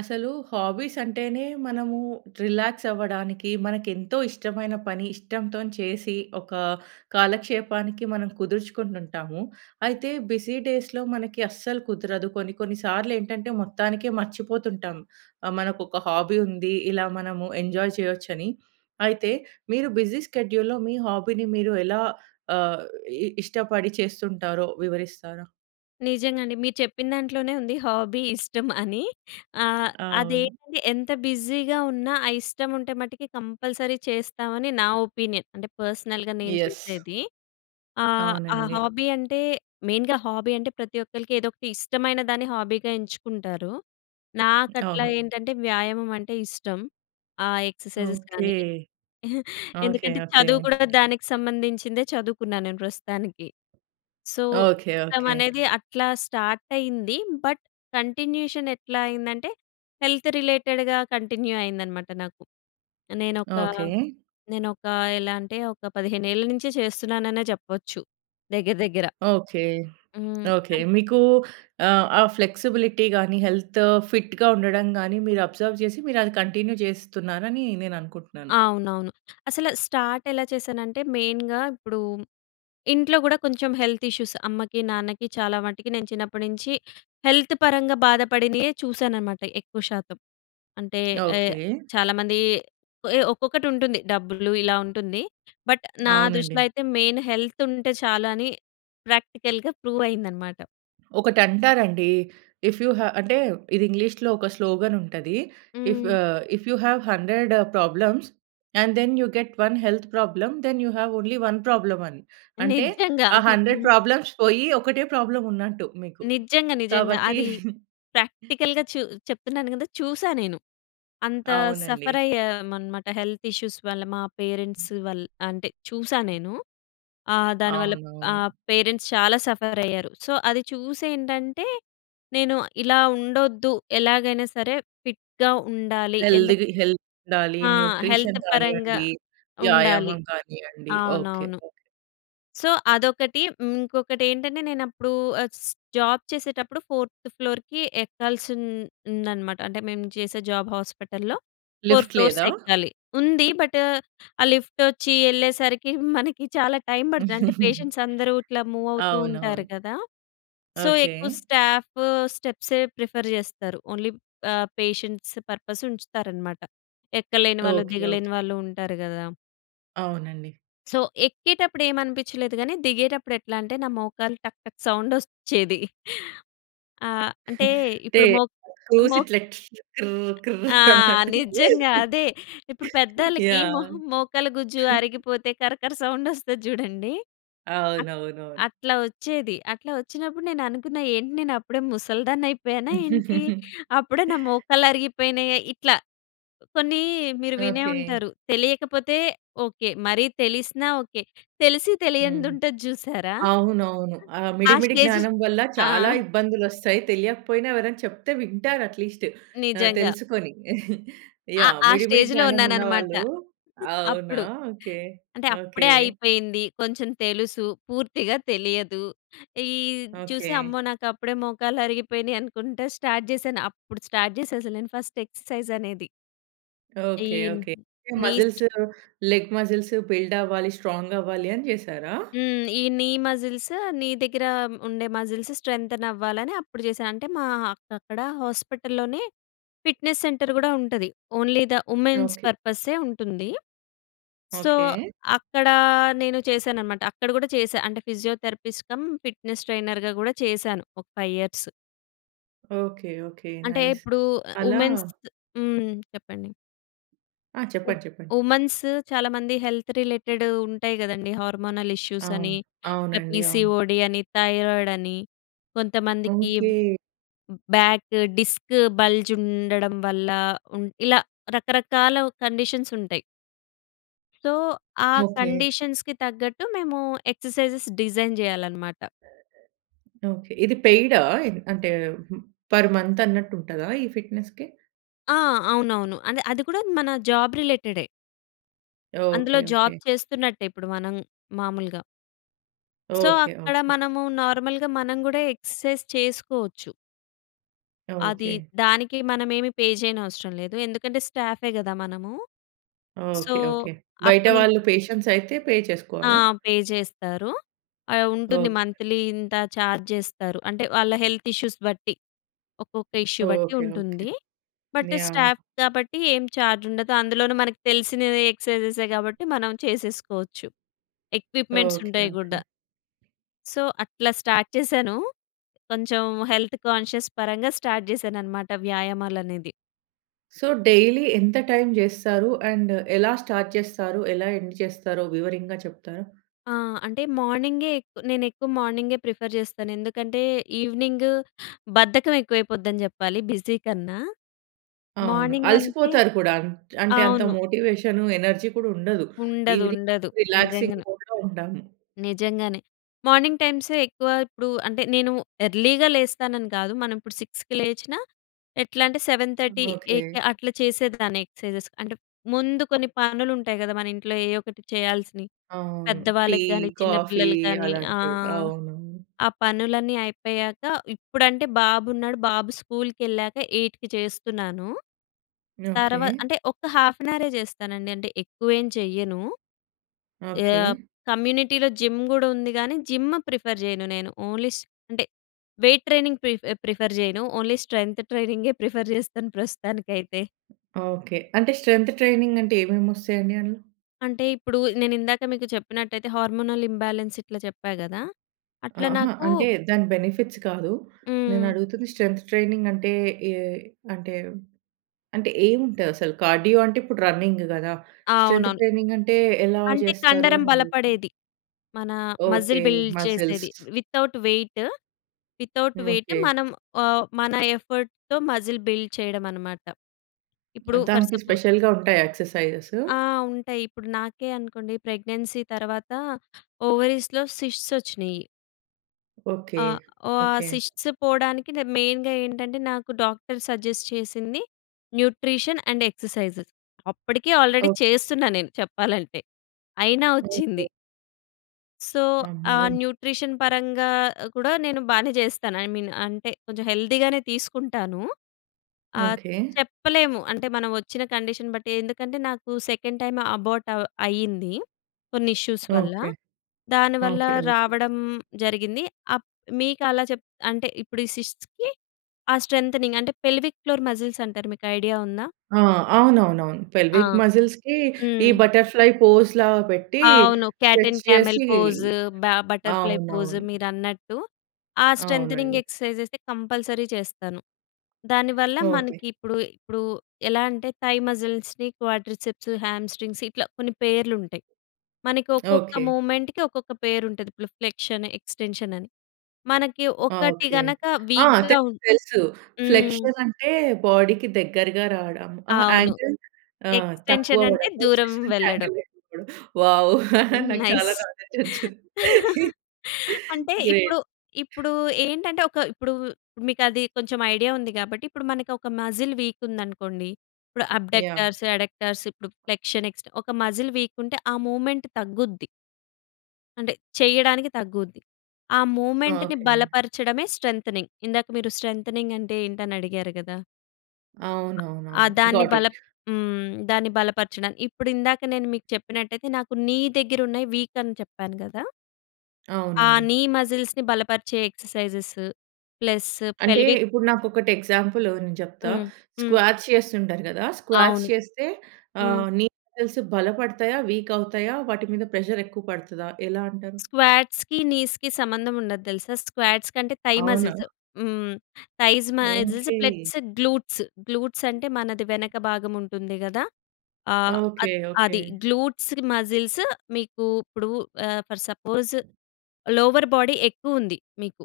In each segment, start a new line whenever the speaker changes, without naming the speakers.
అసలు హాబీస్ అంటేనే, మనము రిలాక్స్ అవ్వడానికి, మనకు ఎంతో ఇష్టమైన పని ఇష్టంతో చేసి, ఒక కాలక్షేపానికి మనం కుదుర్చుకుంటు ఉంటాము. అయితే, బిజీ డేస్‌లో మనకి అస్సలు కుదరదు. కొన్ని కొన్ని సార్లు ఏంటంటే, మొత్తానికే మర్చిపోతుంటాం. ఆహ్, మనకు ఒక హాబీ ఉంది, ఇలా మనము ఎంజాయ్ చేయొచ్చని. అయితే, మీరు బిజీ షెడ్యూల్‍లో, మీ హాబీని మీరు ఎలా ఆహ్, ఇ ఇష్టపడి చేస్తుంటారో, వివరిస్తారా?
నిజంగా అండి. మీరు చెప్పిన దాంట్లోనే ఉంది, హాబీ ఇష్టం అని. ఆహ్,
అవును.
అదేంటంటే, ఎంత బిజీగా ఉన్నా ఆ ఇష్టం ఉంటే మటికి కంపల్సరీ చేస్తామని, నా ఒపీనియన్. అంటే, పర్సనల్‌గా నేను
యస్.
చేసేది. ఆహ్, ఆ
అవునండి.
హాబీ అంటే, మెయిన్‍గా హాబీ అంటే ప్రతి ఒక్కరికి ఏదో ఒకటి ఇష్టమైన దాన్ని హాబీగా ఎంచుకుంటారు. నాకట్ల
అవును.
ఏంటంటే, వ్యాయామం అంటే ఇష్టం. ఆ ఎక్సర్సైజెస్
ఓకే.
కానీ,
ఓకే,
ఎందుకంటే
ఓకే.
చదువు కూడా దానికి సంబంధించిందే చదువుకున్నాను నేను ప్రస్తుతానికి. సో,
ఓకే,
ఇష్టం
ఓకే.
అనేది అట్లా స్టార్ట్ అయింది. బట్ కంటిన్యూయేషన్ ఎట్లా అయిందంటే, హెల్త్ రిలేటెడ్‌గా కంటిన్యూ అయిందన్నమాట నాకు. నేనొక
ఓకే.
నేనొక ఎలా అంటే, ఒక 15 ఏళ్ల నుంచే చేస్తున్నాననే చెప్పొచ్చు, దగ్గర దగ్గర.
ఓకే.
హ్మ్.
ఓకే. మీకు ఆహ్, ఆ ఫ్లెక్సిబిలిటీగాని, హెల్త్ ఫిట్‌గా ఉండడంగాని, మీరు అబ్జర్వ్ చేసి, మీరు అది కంటిన్యూ చేస్తున్నారని, నేను అనుకుంటున్నాను.
అవునవును. అసలు స్టార్ట్ ఎలా చేశానంటే, మెయిన్‍గా ఇప్పుడు, ఇంట్లో కూడా కొంచెం హెల్త్ ఇష్యూస్ అమ్మకి, నాన్నకి చాలా మట్టికి నేను చిన్నప్పటి నుంచి, హెల్త్ పరంగా బాధపడినవే చూశానన్నమాట, ఎక్కువ శాతం. అంటే ఏ
ఓకే.
చాలామంది ఒక్కొక్కటి ఉంటుంది, డబ్బులు ఇలా ఉంటుంది. బట్ నా దృష్టిలో
అవునండి.
అయితే మెయిన్ హెల్త్ ఉంటే చాలు అని, ప్రాక్టికల్‍గా ప్రూవ్ అయిందన్నమాట.
ఒకటి అంటారండి. ఇఫ్ యు హావ్ అంటే, ఇది ఇంగ్లీష్‌లో ఒక స్లోగన్ ఉంటది. ఇఫ్
హ్మ్.
ఆహ్, "if you have 100 problems, and then you get 1 health problem, then you have only 1 problem" అని. అంటే,
నిజంగా.
ఆ 100
హ్మ్.
ప్రాబ్లమ్స్ పోయి, ఒకటే ప్రాబ్లమ్ ఉన్నట్టు మీకు.
నిజంగా, నిజంగా.
కాబట్టి
అది ప్రాక్టికల్‌గా చూ చెప్తున్నాను కదా! చూసా నేను. అంత
అవునండి.
సఫర్ అయ్యామన్నమాట, హెల్త్ ఇష్యూస్ వల్ల మా పేరెంట్స్ వల్ అంటే చూశా నేను. ఆహ్, దాని వల్ల
అవునవును.
ఆహ్, పేరెంట్స్ చాలా సఫర్ అయ్యారు. సో, అది చూసి ఏంటంటే, నేను ఇలా ఉండొద్దు, ఎలాగైనా సరే ఫిట్‍గా ఉండాలి. ఎందుకు
హెల్త్‌కి హెల్త్‌ ఉండాలి.
ఆ! హెల్త్
న్యూట్రిషన్‌
పరంగా
గానీయండి,
ఉండాలి.
వ్యాయామం కానీయండి. ఓకే.
అవునవును.
ఓకే.
సో, అదొకటి. ఇంకొకటి ఏంటంటే, నేను అప్పుడు ఆహ్, స్ జాబ్ చేసేటప్పుడు ఫోర్త్ ఫ్లోర్‌కి ఎక్కాల్సి ఉం ఉందన్నమాట. అంటే మేము చేసే జాబ్ హాస్పిటల్‍లో, ఫోర్
లిఫ్ట్
ఫ్లోర్స్
లేదా!
ఎక్కాలి. ఉంది. బట్, ఆ లిఫ్ట్ వచ్చి వెళ్ళేసరికి మనకి చాలా టైం పడతది. అంటే, పేషెంట్స్ అందరూ ఇట్లా మూవ్ అవుతూ ఉంటారు
అవునవును.
కదా! సో, ఎక్కువ
ఓకే.
స్టాఫ్ స్టెప్సే ప్రిఫర్ చేస్తారు. ఓన్లీ ఆహ్, పేషెంట్స్ పర్పస్ ఉంచుతారన్నమాట. ఎక్కలేని
ఓకే,
వాళ్ళు,
ఓకే.
దిగలేని వాళ్ళు ఉంటారు కదా!
అవునండి.
సో ఎక్కేటప్పుడు ఏమనిపించలేదు. కానీ దిగేటప్పుడు ఎట్లా అంటే నా మోకాలు టక్ టక్ సౌండ్ ఒచ్చేది. ఆ! అంటే
అంటే
ఇప్పుడు మో
స్క్రూస్
మో
ఇట్లా టిష్ కిర్ కిర్
ఆ!
అన్నట్టు.
నిజంగా అదే. ఇప్పుడు పెద్దోళ్ళకి
యాహ్!
మొహ మోకల గుజ్జు అరిగిపోతే కరకర సౌండ్ ఒస్తది చూడండి. అట్ట
అవునవునవును.
అట్లా వచ్చేది. అట్లా వచ్చినప్పుడు నేను అనుకున్నా ఏంటి, నేను అప్పుడే ముసలిదాన్ని అయిపోయానా ఏంటి. అప్పుడే నా మోకళ్ళు అరిగిపోయినాయా ఇట్లా కొన్ని మీరు వినే
ఓకె.
ఉంటారు తెలియకపోతే, ఓకె. మరి తెలిసినా, ఓకె. తెలిసి
హ్మ్.
తెలియనిది ఉంటది చూసారా?
అవునవును. ఆ
ఆ
మిడి మిడి
స్టేజ్
జ్ఞానం వల్ల
ఆ!
చాలా ఇబ్బందులు వస్తాయి. తెలియకపోయినా ఎవరైనా చెప్తే వింటారు అట్లీస్ట్ ఆహ్,
నిజంగా.
తెలుసుకొని.
అ
యాహ్!
ఆ
మిడి మిడి
స్టేజ్‌లో
జ్ఞానం
ఉన్నాను అన్నమాట.
ఉన్నవాళ్ళు అవునా!
అప్పుడు.
ఓకె.
అంటే అప్పుడే
ఓకె.
అయిపోయింది. కొంచెం తెలుసు, పూర్తిగా తెలియదు. ఈ చూసి,
ఓకె.
అమ్మో! నాకు అప్పుడే మోకాళ్ళు అరిగిపోయినాయి అనుకుంటా స్టార్ట్ చేశాను. అప్పుడు స్టార్ట్ చేసా అసలు నేను ఫస్ట్ ఎక్సర్‌సైజ్ అనేది. ఈ
okay. Okay.
Knees
muscles, leg muscles build అవ్వాలి స్ట్రాంగ్ అవ్వాలి అని చేసారా?
హ్మ్. ఈ నీ మజిల్స్, నీ దగ్గర ఉండే మాజిల్స్ స్ట్రెంతెన్ అవ్వాలని అప్పుడు చేశా అంటే మా అక్ అక్కడ హాస్పిటల్‍లోనే ఫిట్‍నెస్ సెంటర్ కూడా ఉంటది. Only the womens
okay.
పర్పసె ఉంటుంది. So
okay.
అక్కడ నేను చేశాననమాట. అక్కడ కూడా చేశా. అంటే ఫిజియోథెరపిస్ట్ కం ఫిట్నెస్ ట్రైనర్‌గా కూడా చేశాను ఒక 5 ఇయర్స్.
ఓకే. ఓకే.
అంటే
నైస్
ఇప్పుడు
అలా
ఉమెన్స్ హ్మ్. చెప్పండి.
ఆ!
ఉ
చెప్పండి, చెప్పండి.
ఉమాన్స్ చాలామంది హెల్త్ రిలేటెడ్ ఉంటాయి గదండీ హార్మొనల్ ఇష్యూస్ అని,
అవును. అవునండి అవును.
పీసీఓడీ అని, థైరాయిడ్ అని, కొంతమందికి
ఓకే.
బ్యాక్ డిస్క్ బల్జ్ ఉండడం వల్ల, ఉం ఇలా రకరకాల కండిషన్స్ ఉంటాయి. సో, ఆ
ఓకే.
కండీషన్స్‌కి తగ్గట్టు మేము ఎక్సర్‌సైజెస్ డిజైన్ జేయాలన్నమాట.
ఓకే. ఇది పెయిడా? అంటే పర్ మంత్ అన్నట్టు ఉంటదా ఈ ఫిట్‌నెస్‌కి?
ఆ! అవునవును అంటె అది కూడా మన జాబ్ రిలేటెడే. అందులో
ఓకే.
Job
okay.
చేస్తున్నట్టే. ఇప్పుడు మనం మామూలుగా. So,
okay.
అక్కడ
ఓకే.
మనము నార్మల్‌గా మనం గూడా ఎక్సర్‌సైజ్ చేసుకోవచ్చు. అది
ఓకే.
దానికి మనమేమి పే చేయనవసరం లేదు. ఎందుకంటే స్టాఫే గదా మనము. So,
okay. ఓకే. బయట
అప్పటినుంచి
వాళ్ళు పేషెంట్స్ అయితే పే
ఆ!
చేసుకోవాలా?
పే చేస్తారు. ఆహ్, ఉంటుంది
ఓకే.
మంత్లీ ఇంత ఛార్జ్ చేస్తారు. అంటే వాళ్ళ హెల్త్ ఇష్యూస్ బట్టి ఒక్కొక్క ఇష్యూ బట్టి
ఓకే. ఓకే.
ఉంటుంది. But
yeah!
స్టాఫ్ కాబట్టి ఏం ఛార్జ్ ఉండదు. అందులోను మనకు తెలిసినవె ఎక్సర్‌సైజెసె కాబట్టి మనం చేసేసుకోవచ్చు ఎక్విప్‌మెంట్స్
ఓకే.
ఉంటాయి
ఓకే.
గూడా. సో, అట్లా చేశాను. కొంచెం హెల్త్ కాన్‌షియస్ పరంగా స్టార్ట్ చేశాననమాట వ్యాయామాలు అనేది.
సో డైలీ ఎంత టైం చేస్తారు? అండ్ ఎలా స్టార్ట్ చేస్తారు? ఎలా ఎండ్ చేస్తారో వివరంగా చెప్తారా?
ఆ! అంటే మార్నింగే ఎక్ నేను ఎక్కువ మార్నింగే ప్రిఫర్ చేస్తాను. ఎందుకంటే ఈవినింగ్ బద్ధకం ఎక్కువైపోద్దని చెప్పాలి బిజీ కన్నా.
అవును.
మార్నింగ్ అంటే
అలసిపోతారు కూడా. అంటే అంత
అవును.
మోటివషన్ ఎనర్జీ కూడా ఉండదు.
ఉండదు.
ఈవినింగ్
ఉండదు.
రిలాక్సింగ్
నిజంగానే.
మూడ్‌లో ఉంటాము.
నిజంగానే. మార్నింగ్ టైమ్సే ఎక్కువ ఇప్పుడు అంటే నేను ఎర్లీగా లేస్తానని కాదు. మనం ఇప్పుడు 6కి లేచినా ఎట్లా అంటే సెవెన్ థర్టీ
హ్మ్, ఓకె.
ఎయిట్‌కి అట్లా చేసేదాన్ని ఎక్సర్సైజెస్. అంటే ముందు కొన్ని పనులు ఉంటాయి కదా మన ఇంట్లో. ఏయో ఒకటి చేయాల్సినని
అవును టీ
పెద్దవాళ్ళకి కానీ చిన్న
కాఫీ
పిల్లలు కానీ
అలాంటివి.
ఆహ్,
అవును.
ఆ పనులన్నీ అయిపోయాక ఇప్పుడంటే బాబు ఉన్నాడు. బాబు స్కూల్‌కెళ్ళాక 8కి చేస్తున్నాను. తర్వ
ఓకె.
అంటే ఒక్క హాఫ్ యాన్ హవరే చేస్తానండి. అంటే ఎక్కువేం చెయ్యను.
ఓకె.
ఆహ్, కమ్యూనిటీలో జిమ్ గూడా ఉంది కానీ జిమ్ ప్రిఫర్ చేయను నేను. ఓన్లీ అంటే వెయిట్ ట్రైనింగ్ ప్రిఫ్ ప్రిఫర్ చేయను. ఓన్లీ స్ట్రెంత్ ట్రైనింగే ప్రిఫర్ చేస్తాను ప్రస్తుతానికైతే.
ఓకె. అంటే స్ట్రెంత్ ట్రైనింగ్ అంటే ఏమేమి వస్తాయి అండి అందులో?
అంటే, ఇప్పుడు నేను ఇందాక మీకు చెప్పినట్టయితే హార్మోనల్ ఇంబాలెన్స్ ఇట్లా చెప్పా కదా! అట్ల
అహా!
నాకు
అంటే దాని బెనిఫిట్స్ కాదు. నేను
హ్మ్.
అడుగుతుంది స్ట్రెంత్ ట్రైనింగ్ అంటే ఏ అంటే, అంటే ఏముంటది అసలు? కార్డియో అంటే, ఇప్పుడు రన్నింగ్ కదా! స్ట్రెం‌త్
అవునవును.
ట్రైనింగ్ అంటే ఎలా
అంటే
చేస్తారు
కండరం
అని అడుగుతున్నా?
బలపడేది. మన
ఓకే.
మజిల్ బిల్డ్ చేసేది.
Muscles.
Without weight, without weight
okay.
మనం ఆహ్, మన ఎఫర్ట్‌తో మజిల్ బిల్డ్ చేయడం అన్నమాట. ఇప్పుడు ఫర్
దానికి
సపో
స్పెషల్‌గా ఉంటాయా ఎక్సర్సైజెస్?
ఆ! ఉంటాయి. ఇప్పుడు నాకే అనుకోండి ప్రెగ్నెన్సీ తర్వాత ఓవరీస్‌లో శిష్ట్స్ వచ్చినయి.
ఓకె,
ఆ! ఓహ్, ఆ
ఓకె.
శిష్ట్స్ పోవడానికి మెయిన్‌గా ఏంటంటే, నాకు డాక్టర్ సజెస్ట్ చేసింది న్యూట్రిషన్ అండ్ ఎక్సర్సైజెస్. అప్పటికే ఆల్రెడీ
ఓహ్!
చేస్తున్నా నేను చెప్పాలంటే. అయినా
ఓకె.
వచ్చింది. సో ఆహ్,
అమ్మో!
న్యూట్రిషన్ పరంగా కూడా నేను బానే చేస్తాను. ఐ మీన్ అంటే, కొంచెం హెల్తీగానే తీసుకుంటాను. ఆహ్,
ఓకే.
చెప్పలేము అంటే మనం వచ్చిన కండిషన్ బట్టి ఎందుకంటే, నాకు సెకండ్ టైమ్ అబార్ట్ అ అయ్యింది, కొన్ని ఇష్యూస్ వల్ల.
ఓకే.
దానివల్ల
ఓకె, ఓకె.
రావడం జరిగింది. అప్ మీకలా చెప్ అంటే, ఇప్పుడు ఈ సిస్ట్స్‌కి ఆ స్ట్రెంథెనింగ్ అంటే, పెల్విక్ ఫ్లోర్ మజిల్స్ అంటారు మీకు ఐడియా ఉందా?
ఆ! అవునవునవును.
ఆ!
పెల్విక్ మ‌జిల్స్‌కి ఈ
హ్మ్.
బట్టర్‌ఫ్లై పోస్‌లా పెట్టి
అవును. క్యాట్
స్ట్రచ్
అండ్ క్యామెల్
చేసి
పోస్, బ బట్టర్‌ఫ్లై పోస్
అవునవును.
మీరన్నట్టు. ఆ స్ట్రెంథెనింగ్
అవునండి.
ఎక్సర్సైజెస్‌ అయితే కంపల్సరీ చేస్తాను. దానివల్ల
ఓకె.
మనకి ఇప్పుడు, ఇప్పుడు ఎలా అంటే థై మజిల్స్‌, రీ క్వాడ్రిసే‌ప్స్, హ్యామ్ స్ట్రింగ్స్ ఇట్లా కొన్ని పేర్లు ఉంటాయి. మనకి ఒక్కొక్క
ఓకే.
మూవ్మెంట్‌కి ఒక్కొక్క పేరుంటది. ప్రిఫ్లెక్షన్, ఎక్స్టెన్షన్ అని, మనకి
అ!
ఒకటి
ఓకె.
గనక
ఆ!
వీక్‍గా
తెలుసు.
ఉం
తెలుసు.
హ్మ్.
ఫ్లెక్షన్ అంటే, బాడీకి దగ్గరగా రావడం. అహా! ఆ
అవును.
యాంగిల్ ఆహ్, తక్కువ
ఎక్స్టెన్షన్ అంటే
అవ్వడం.
దూరం
ఫ్లెక్షన్ అంటే
వెళ్ళడం.
యాంగిల్ ఎక్కువ అవ్వడం. వావ్! నాకు
నైస్.
చాలా నాలె‌డ్జ్ వచ్చింది.
అంటే ఇప్పుడు,
గ్రేట్.
ఇప్పుడు ఏంటంటే, ఒక ఇప్పుడు మీకు అది కొంచెం ఐడియా ఉంది. కాబట్టి ఇప్పుడు మనకి ఒక మజిల్ వీక్ ఉందనుకోండి, ఇప్పుడు
యాహ్!
అబ్‌డ‌క్ట‌ర్స్, అడక్టర్స్ ఇప్పుడు ఫ్లెక్షన్ ఎక్స్టె ఒక మజిల్ వీక్ ఉంటే, ఆ మూవ్మెంట్ తగ్గుద్ది. అంటే చేయడానికి తగ్గుద్ది. ఆ మూవ్మెంట్‌ని
ఓకె.
బలపరచడమే స్ట్రెంతెనింగ్. ఇందాక మీరు స్ట్రెంతెనింగ్ అంటే ఏంటి అని అడిగారు గదా. ఆ
అవునవునవును.
దాన్ని
గాట్
బల
ఇట్.
హ్మ్. దాన్ని బలపరచడం. ఇప్పుడు ఇందాక నేను మీకు చెప్పినట్టయితే నాకు నీ దగ్గర ఉన్నాయి వీక్ అని చెప్పాను గదా! ఆ!
అవునండి.
నీ మస్జిల్స్‌ని బలపరిచే ఎక్సర్సైజెస్, ప్లస్
అంటే
పెల్విక్
ఇప్పుడు నాకు ఒకటి ఎగ్జాంపుల్ నేను చెప్తా.
హ్మ్. హ్మ్.
స్క్వాట్స్ చేస్తుంటారు కదా, స్క్వాట్స్
అవును.
చేస్తే
హ్మ్.
ఆహ్, నీ మసిల్స్ బలపడతా? వీక్ అవుతాయా? వాటి మీద ప్రెషర్ ఎక్కువ పడతదా? ఎలా అంటారు?
స్క్వాట్స్‌కి, నీస్‍కి సంబంధం ఉండదు తెలుసా. స్క్వాట్స్ కంటే థై
అవునా?
మస్జిల్స్ హ్మ్. Thighs muscles
okay.
Plus glutes. Glutes అంటే మనది వెనక భాగం ఉంటుంది గదా. ఆహ్, అ
ఓకె.
అది
ఓకె.
గ్లూట్స్ మస్జిల్సు మీకు ఇప్పుడు ఆహ్, ఫర్ సపోజ్ లోవర్ బాడీ ఎక్కువ ఉంది మీకు.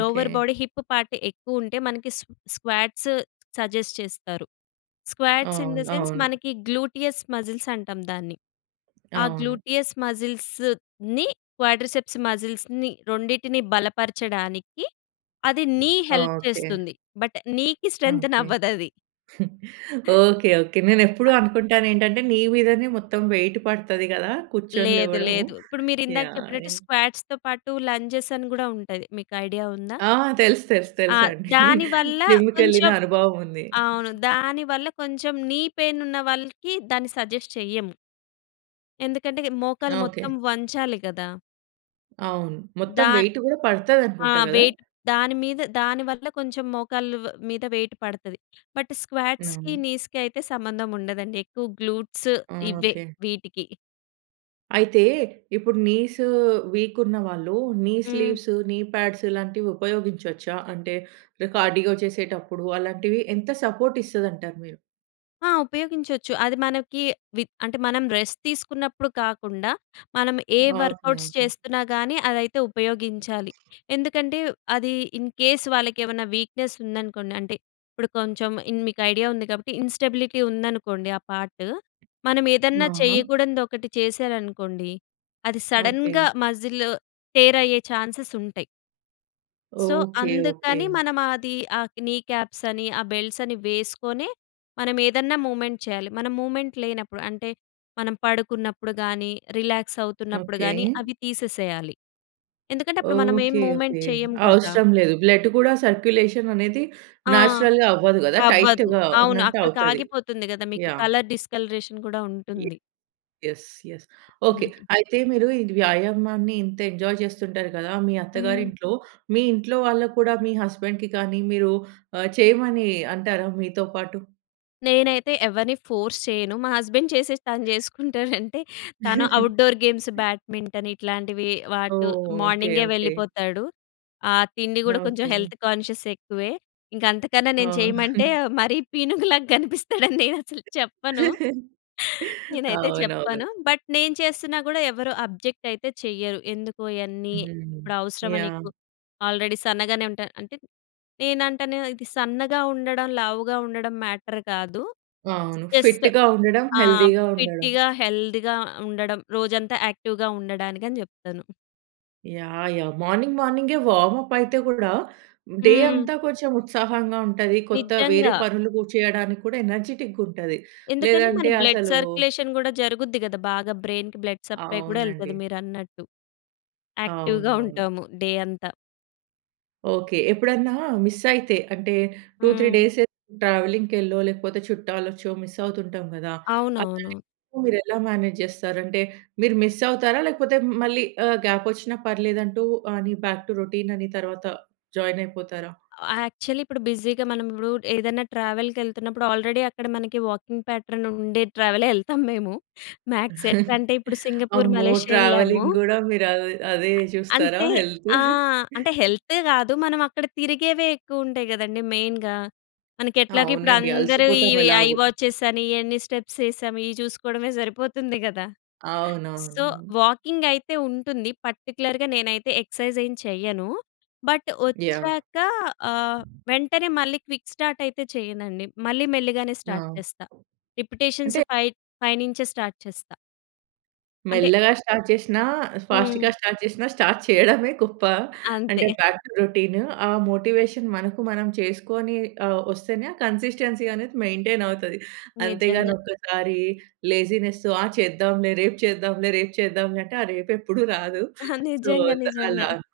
లోవర్ బాడీ హిప్ పార్ట్ ఎక్కువ ఉంటే మనకి స్ స్క్వాట్స్ సజెస్ట్ చేస్తారు. స్క్వాట్స్ ఇన్ ది
అవును.
సెన్స్
అవును.
మనకి గ్లూటియస్ మజిల్స్ అంటాం దాన్ని. ఆ
అవును.
గ్లూటియస్ మజిల్స్‌ని క్వాడర్‌సెప్స్ మజిల్స్‌ని రెండిటిని బలపరచడానికి అది నీ హెల్ప్
ఓకె.
చేస్తుంది. బట్ నీకి స్ట్రెంతెన్
ఓకె.
అవ్వదు అది.
Okay, okay. నేను ఎప్పుడు అనుకుంటాను ఏంటంటే నీ మీదనే మొత్తం వెయిట్ పడతది కదా కూర్చొని
లేదు,
లేవడం.
లేదు. ఇప్పుడు మీరు ఇందాక
యాహ్!
చెప్పినట్టు
యాహ్!
స్క్వాట్స్‌తో పాటు లంజెస్ అని కూడా ఉంటాయి. మీకు ఐడియా ఉందా?
ఆ! తెలుసు, తెలుసు,
ఆ!
తెలుసు అండి.
దానివల్ల
జిమ్‌కి వెళ్ళిన
కొంచెం
అనుభవం ఉంది.
అవును. దానివల్ల కొంచెం నీ పెయిన్ ఉన్న వాళ్ళకి దాన్ని సజెస్ట్ చెయ్యము. ఎందుకంటే మోకాలు మొత్తం
ఓకె.
వంచాలి గదా!
అవును. మొత్తం
దా
వెయిట్ కూడా
ఆ!
పడతదనుకుంటా కదా!
వెయిట్ దాని మీద దాని వల్ల కొంచెం మోకాళ్ళ వ్ మీద వెయిట్ పడతది. బట్ స్క్వాట్స్‌కి,
అవును.
నీస్‍కి అయితే సంబంధం ఉండదండి. ఎక్కువ గ్లూట్స్
ఆ!
ఇవే,
ఓకే.
వీటికి.
అయితే, ఇప్పుడు నీసు వీక్ ఉన్న వాళ్ళు నీ
హ్మ్.
స్లీవ్స్, నీ పాడ్స్ ఇలాంటివి ఉపయోగించొచ్చా? అంటే, రే కార్డియో చేసేటప్పుడు అలాంటివి ఎంత సపోర్ట్ ఇస్తాదంటారు మీరు?
ఆ! ఉపయోగించొచ్చు. అది మనకి వి అంటే, మనం రెస్ట్ తీసుకున్నప్పుడు కాకుండా మనం ఏ
ఓకే,
వర్క్‌ఔట్స్
ఓకే.
చేస్తున్నా గానీ అదైతే ఉపయోగించాలి. ఎందుకంటే, అది ఇన్‌ కేస్ వాళ్ళకేమన్నా వీక్‍నెస్ ఉందనుకోండి అంటే, ఇప్పుడు కొంచెం ఇన్ మీకు ఐడియా ఉంది కాబట్టి ఇన్‌స్టబిలిటీ ఉందనుకోండి ఆ పార్టు, మనం ఏదన్నా
ఆహా!
చేయకూడనిది ఒకటి చేశారనుకోండి, అది సడన్‍గా
ఓకే.
మసిల్ టేర్ అయ్యే ఛాన్సెస్ ఉంటాయి. So
okay, okay.
అందుకని మనం అది ఆక్ నీ కాప్స్ అని, ఆ బెల్ట్స్ అని వేసుకొనె మనం ఏదన్నా మూ‌వ్‌మెంట్ చేయాలి. మనం మూ‌వ్‌మెంట్ లేనప్పుడు, అంటే మనం పడుకున్నప్పుడు గాని, రిలాక్స్ అవుతున్నప్పుడు
ఓకే.
గాని, అవి తీసేసేయాలి. ఎందుకంటే, అప్పుడు మనం ఏమి
ఓకే,
మూ‌వ్‌మెంట్
ఓకే.
చేయం కదా!
అవసరం లేదు. బ్లడ్ కూడా సర్కులేషన్ అనేది
ఆ!
నేచురల్‌గా అవ్వదు కదా!
అవ్వదు.
టైట్‌గా
అవును, అక్కడికి
ఉన్నట్టవుతది.
ఆగిపోతుంది కదా మీకు
యాహ్.
కలర్ డిస్కలరేషన్ గూడా
ఇ
ఉంటుంది.
యెస్. యెస్. ఓకే. అయితే మీరు ఇది వ్యాయామాన్ని ఇంత ఎంజాయ్ చేస్తుంటారు కదా! మీ
హ్మ్.
అత్తగారింట్లో, మీ ఇంట్లోవాళ్ళకి కూడా మీ హస్బాండ్‌కి కానీ మీరు ఆహ్, చేయమని అంటారా మీతో పాటు?
నేనైతే ఎవరిని ఫోర్స్ చేయను. మా హస్బెండ్ చేసిస్తా అని చేసుకుంటాడంటే, తను ఔట్‌డోర్ గేమ్స్, బ్యాడ్మింటన్ ఇట్లాంటివి వాటు
ఓహ్! ఓకె.
మార్నింగే
ఓకె.
వెళ్ళిపోతాడు. ఆ తిండి కూడా కొంచెం
ఓకె.
హెల్త్ కాన్షియస్ ఎక్కువే. ఇంక అంతకన్నా
ఆ!
నేను చేయమంటే, మరీ పీనుగులాగా కనిపిస్తాడని, నేను అసలు చెప్పను, నేనైతే చెప్పను.
అవునవును.
బట్, నేను చేస్తున్నా కూడా ఎవరు అబ్జెక్ట్ అయితే చెయ్యరు. "ఎందుకు ఇయన్నీ,
హ్మ్.
ఇప్పుడు అవసరమా
యాహ్!
నీకు? ఆల్రెడీ సన్నగానే ఉంటా" అంటే, నేనంటాను, ఇది సన్నగా ఉండడం, లావుగా ఉండడం మ్యాటర్ కాదు.
అవును.
జస్ట్
ఫిట్‌గా ఉండడం,
ఆహ్,
హెల్తీ‌గా ఉండడం.
ఫిట్‌గా, హెల్త్‌గా ఉండడం, రోజంతా యాక్టివ్‍గా ఉండడానికి అని చెప్తాను.
Yeah, yeah! మార్నింగ్, మార్నింగే వార్మప్ అయితే కూడా, డే
హ్మ్.
అంతా కొంచెం ఉత్సాహంగా ఉంటది. కొత్త వేరే
నిజ్జంగా.
పనులు కు చేయడానికి కూడా ఎనర్జిటిక్‌గా ఉంటది.
ఎందుకంటే, మన
లేదంటే
బ్లడ్
అసలు
సర్క్యులేషన్ కూడా జరుగుద్ది కదా! బాగా బ్రెయిన్‌కి బ్లడ్ సప్లై కూడా ఎళ్తాది
అవునండి.
మీరన్నట్టు. యాక్టివ్‌గా
అవునవును.
ఉంటాము, డే అంతా.
ఓకె. ఎప్పుడన్నా మిస్ అయితే, అంటే 2, 3
హ్మ్.
డేస్ ట్రావెలింగ్‌కెళ్ళో, లేకపోతే చుట్టాలొచ్చో మిస్ అవుతుంటాం కదా!
అవునవును.
[unintelligible] మీరు ఎలా మేనేజ్ చేస్తారంటే, మీరు మిస్ అవుతారా? లేకపోతే మళ్ళీ ఆహ్, గ్యాప్ వచ్చినా పర్లేదంటూ అని, బ్యాక్ టు రొటీన్ అని తర్వాత, జాయిన్ అయిపోతారా?
అవ యాక్చువలీ, ఇప్పుడు బిజీగా మనం ఇప్పుడు, ఏదన్నా ట్రావెల్‌కెళ్తున్నప్పుడు, ఆల్రెడీ అక్కడ మనకి వాకింగ్ ప్యాటర్న్ ఉండే ట్రావెలే ఎళ్తాము మేము. మ్యాక్స్ ఎట్లా అంటే, ఇప్పుడు సింగపూర్,
అమ్మో!
మలేషియా ఎళ్ళాము.
ట్రావెలింగ్ కూడా మీరు అదే అదే చూస్తారా?
అంటే,
హెల్త్.
ఆ! అంటే హెల్తే కాదు, మనం అక్కడ తిరిగేవే ఎక్కువుంటాయి కదండీ! మెయిన్‍గా. మనకి ఎట్లాగో ఇప్పుడు
అవునండి,
అందరూ ఈ
అలసిపోతాం
ఐ
ఎలాగో.
వాచెస్ అని, ఎన్ని స్టెప్స్ ఎసాము, ఇవి చూసుకోవడమే సరిపోతుంది కదా! సో,
అవునవును.
వాకింగ్ అయితే ఉంటుంది. పర్టిక్యులర్‌గా నేనైతే ఎక్సర్సైజ్ ఏం చేయను. But
yeah!
వచ్చాక ఆహ్, వెంటనే మళ్ళీ క్విక్ స్టార్ట్ అయితే చెయ్యనండి. మళ్ళీ మెల్లిగానే స్టార్ట్
ఆ!
చేస్తా. రిపిటీషన్స్
అంటే
ఫై ఫై నుంచే స్టార్ట్ చేస్తా. అంటే
మెల్లగా స్టార్ట్ చేసినా, ఫాస్ట్‌గా
హ్మ్.
స్టార్ట్ చేసినా స్టార్ట్ చేయడమే గొప్ప. అంటే,
అంతే.
Back to routine. ఆ మోటివేషన్ మనకు మనం చేసుకొని ఆహ్, వస్తేనే, ఆ కన్సిస్టెన్సీ అనేది, మెయింటైన్ అవుతది. అంతేగాని,
నిజంగా.
ఒక్కసారి లేజీనెస్ ఆ చేద్దాంలే, రేపు చేద్దాంలే, రేపు చేద్దాంలే అంటే, ఆ రేపు ఎప్పుడూ రాదు. సో,
నిజంగా.
ఇంక
నిజంగా.
అలా అనమాట.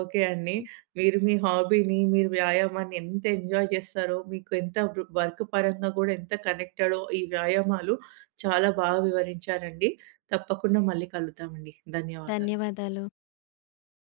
ఓకే అండి.
హ్మ్.
మీరు మీ హాబీని, మీరు వ్యాయామాన్ని ఎంత ఎంజాయ్ చేస్తారో, మీకు ఎంత వ్ వర్క్ పరంగా కూడా ఎంత కనెక్టడో, ఈ వ్యాయామాలు చాలా బాగా వివరించారండి. తప్పకుండా మళ్ళీ కలుద్దామండి. ధన్యవాదాలు.
ధన్యవాదాలు.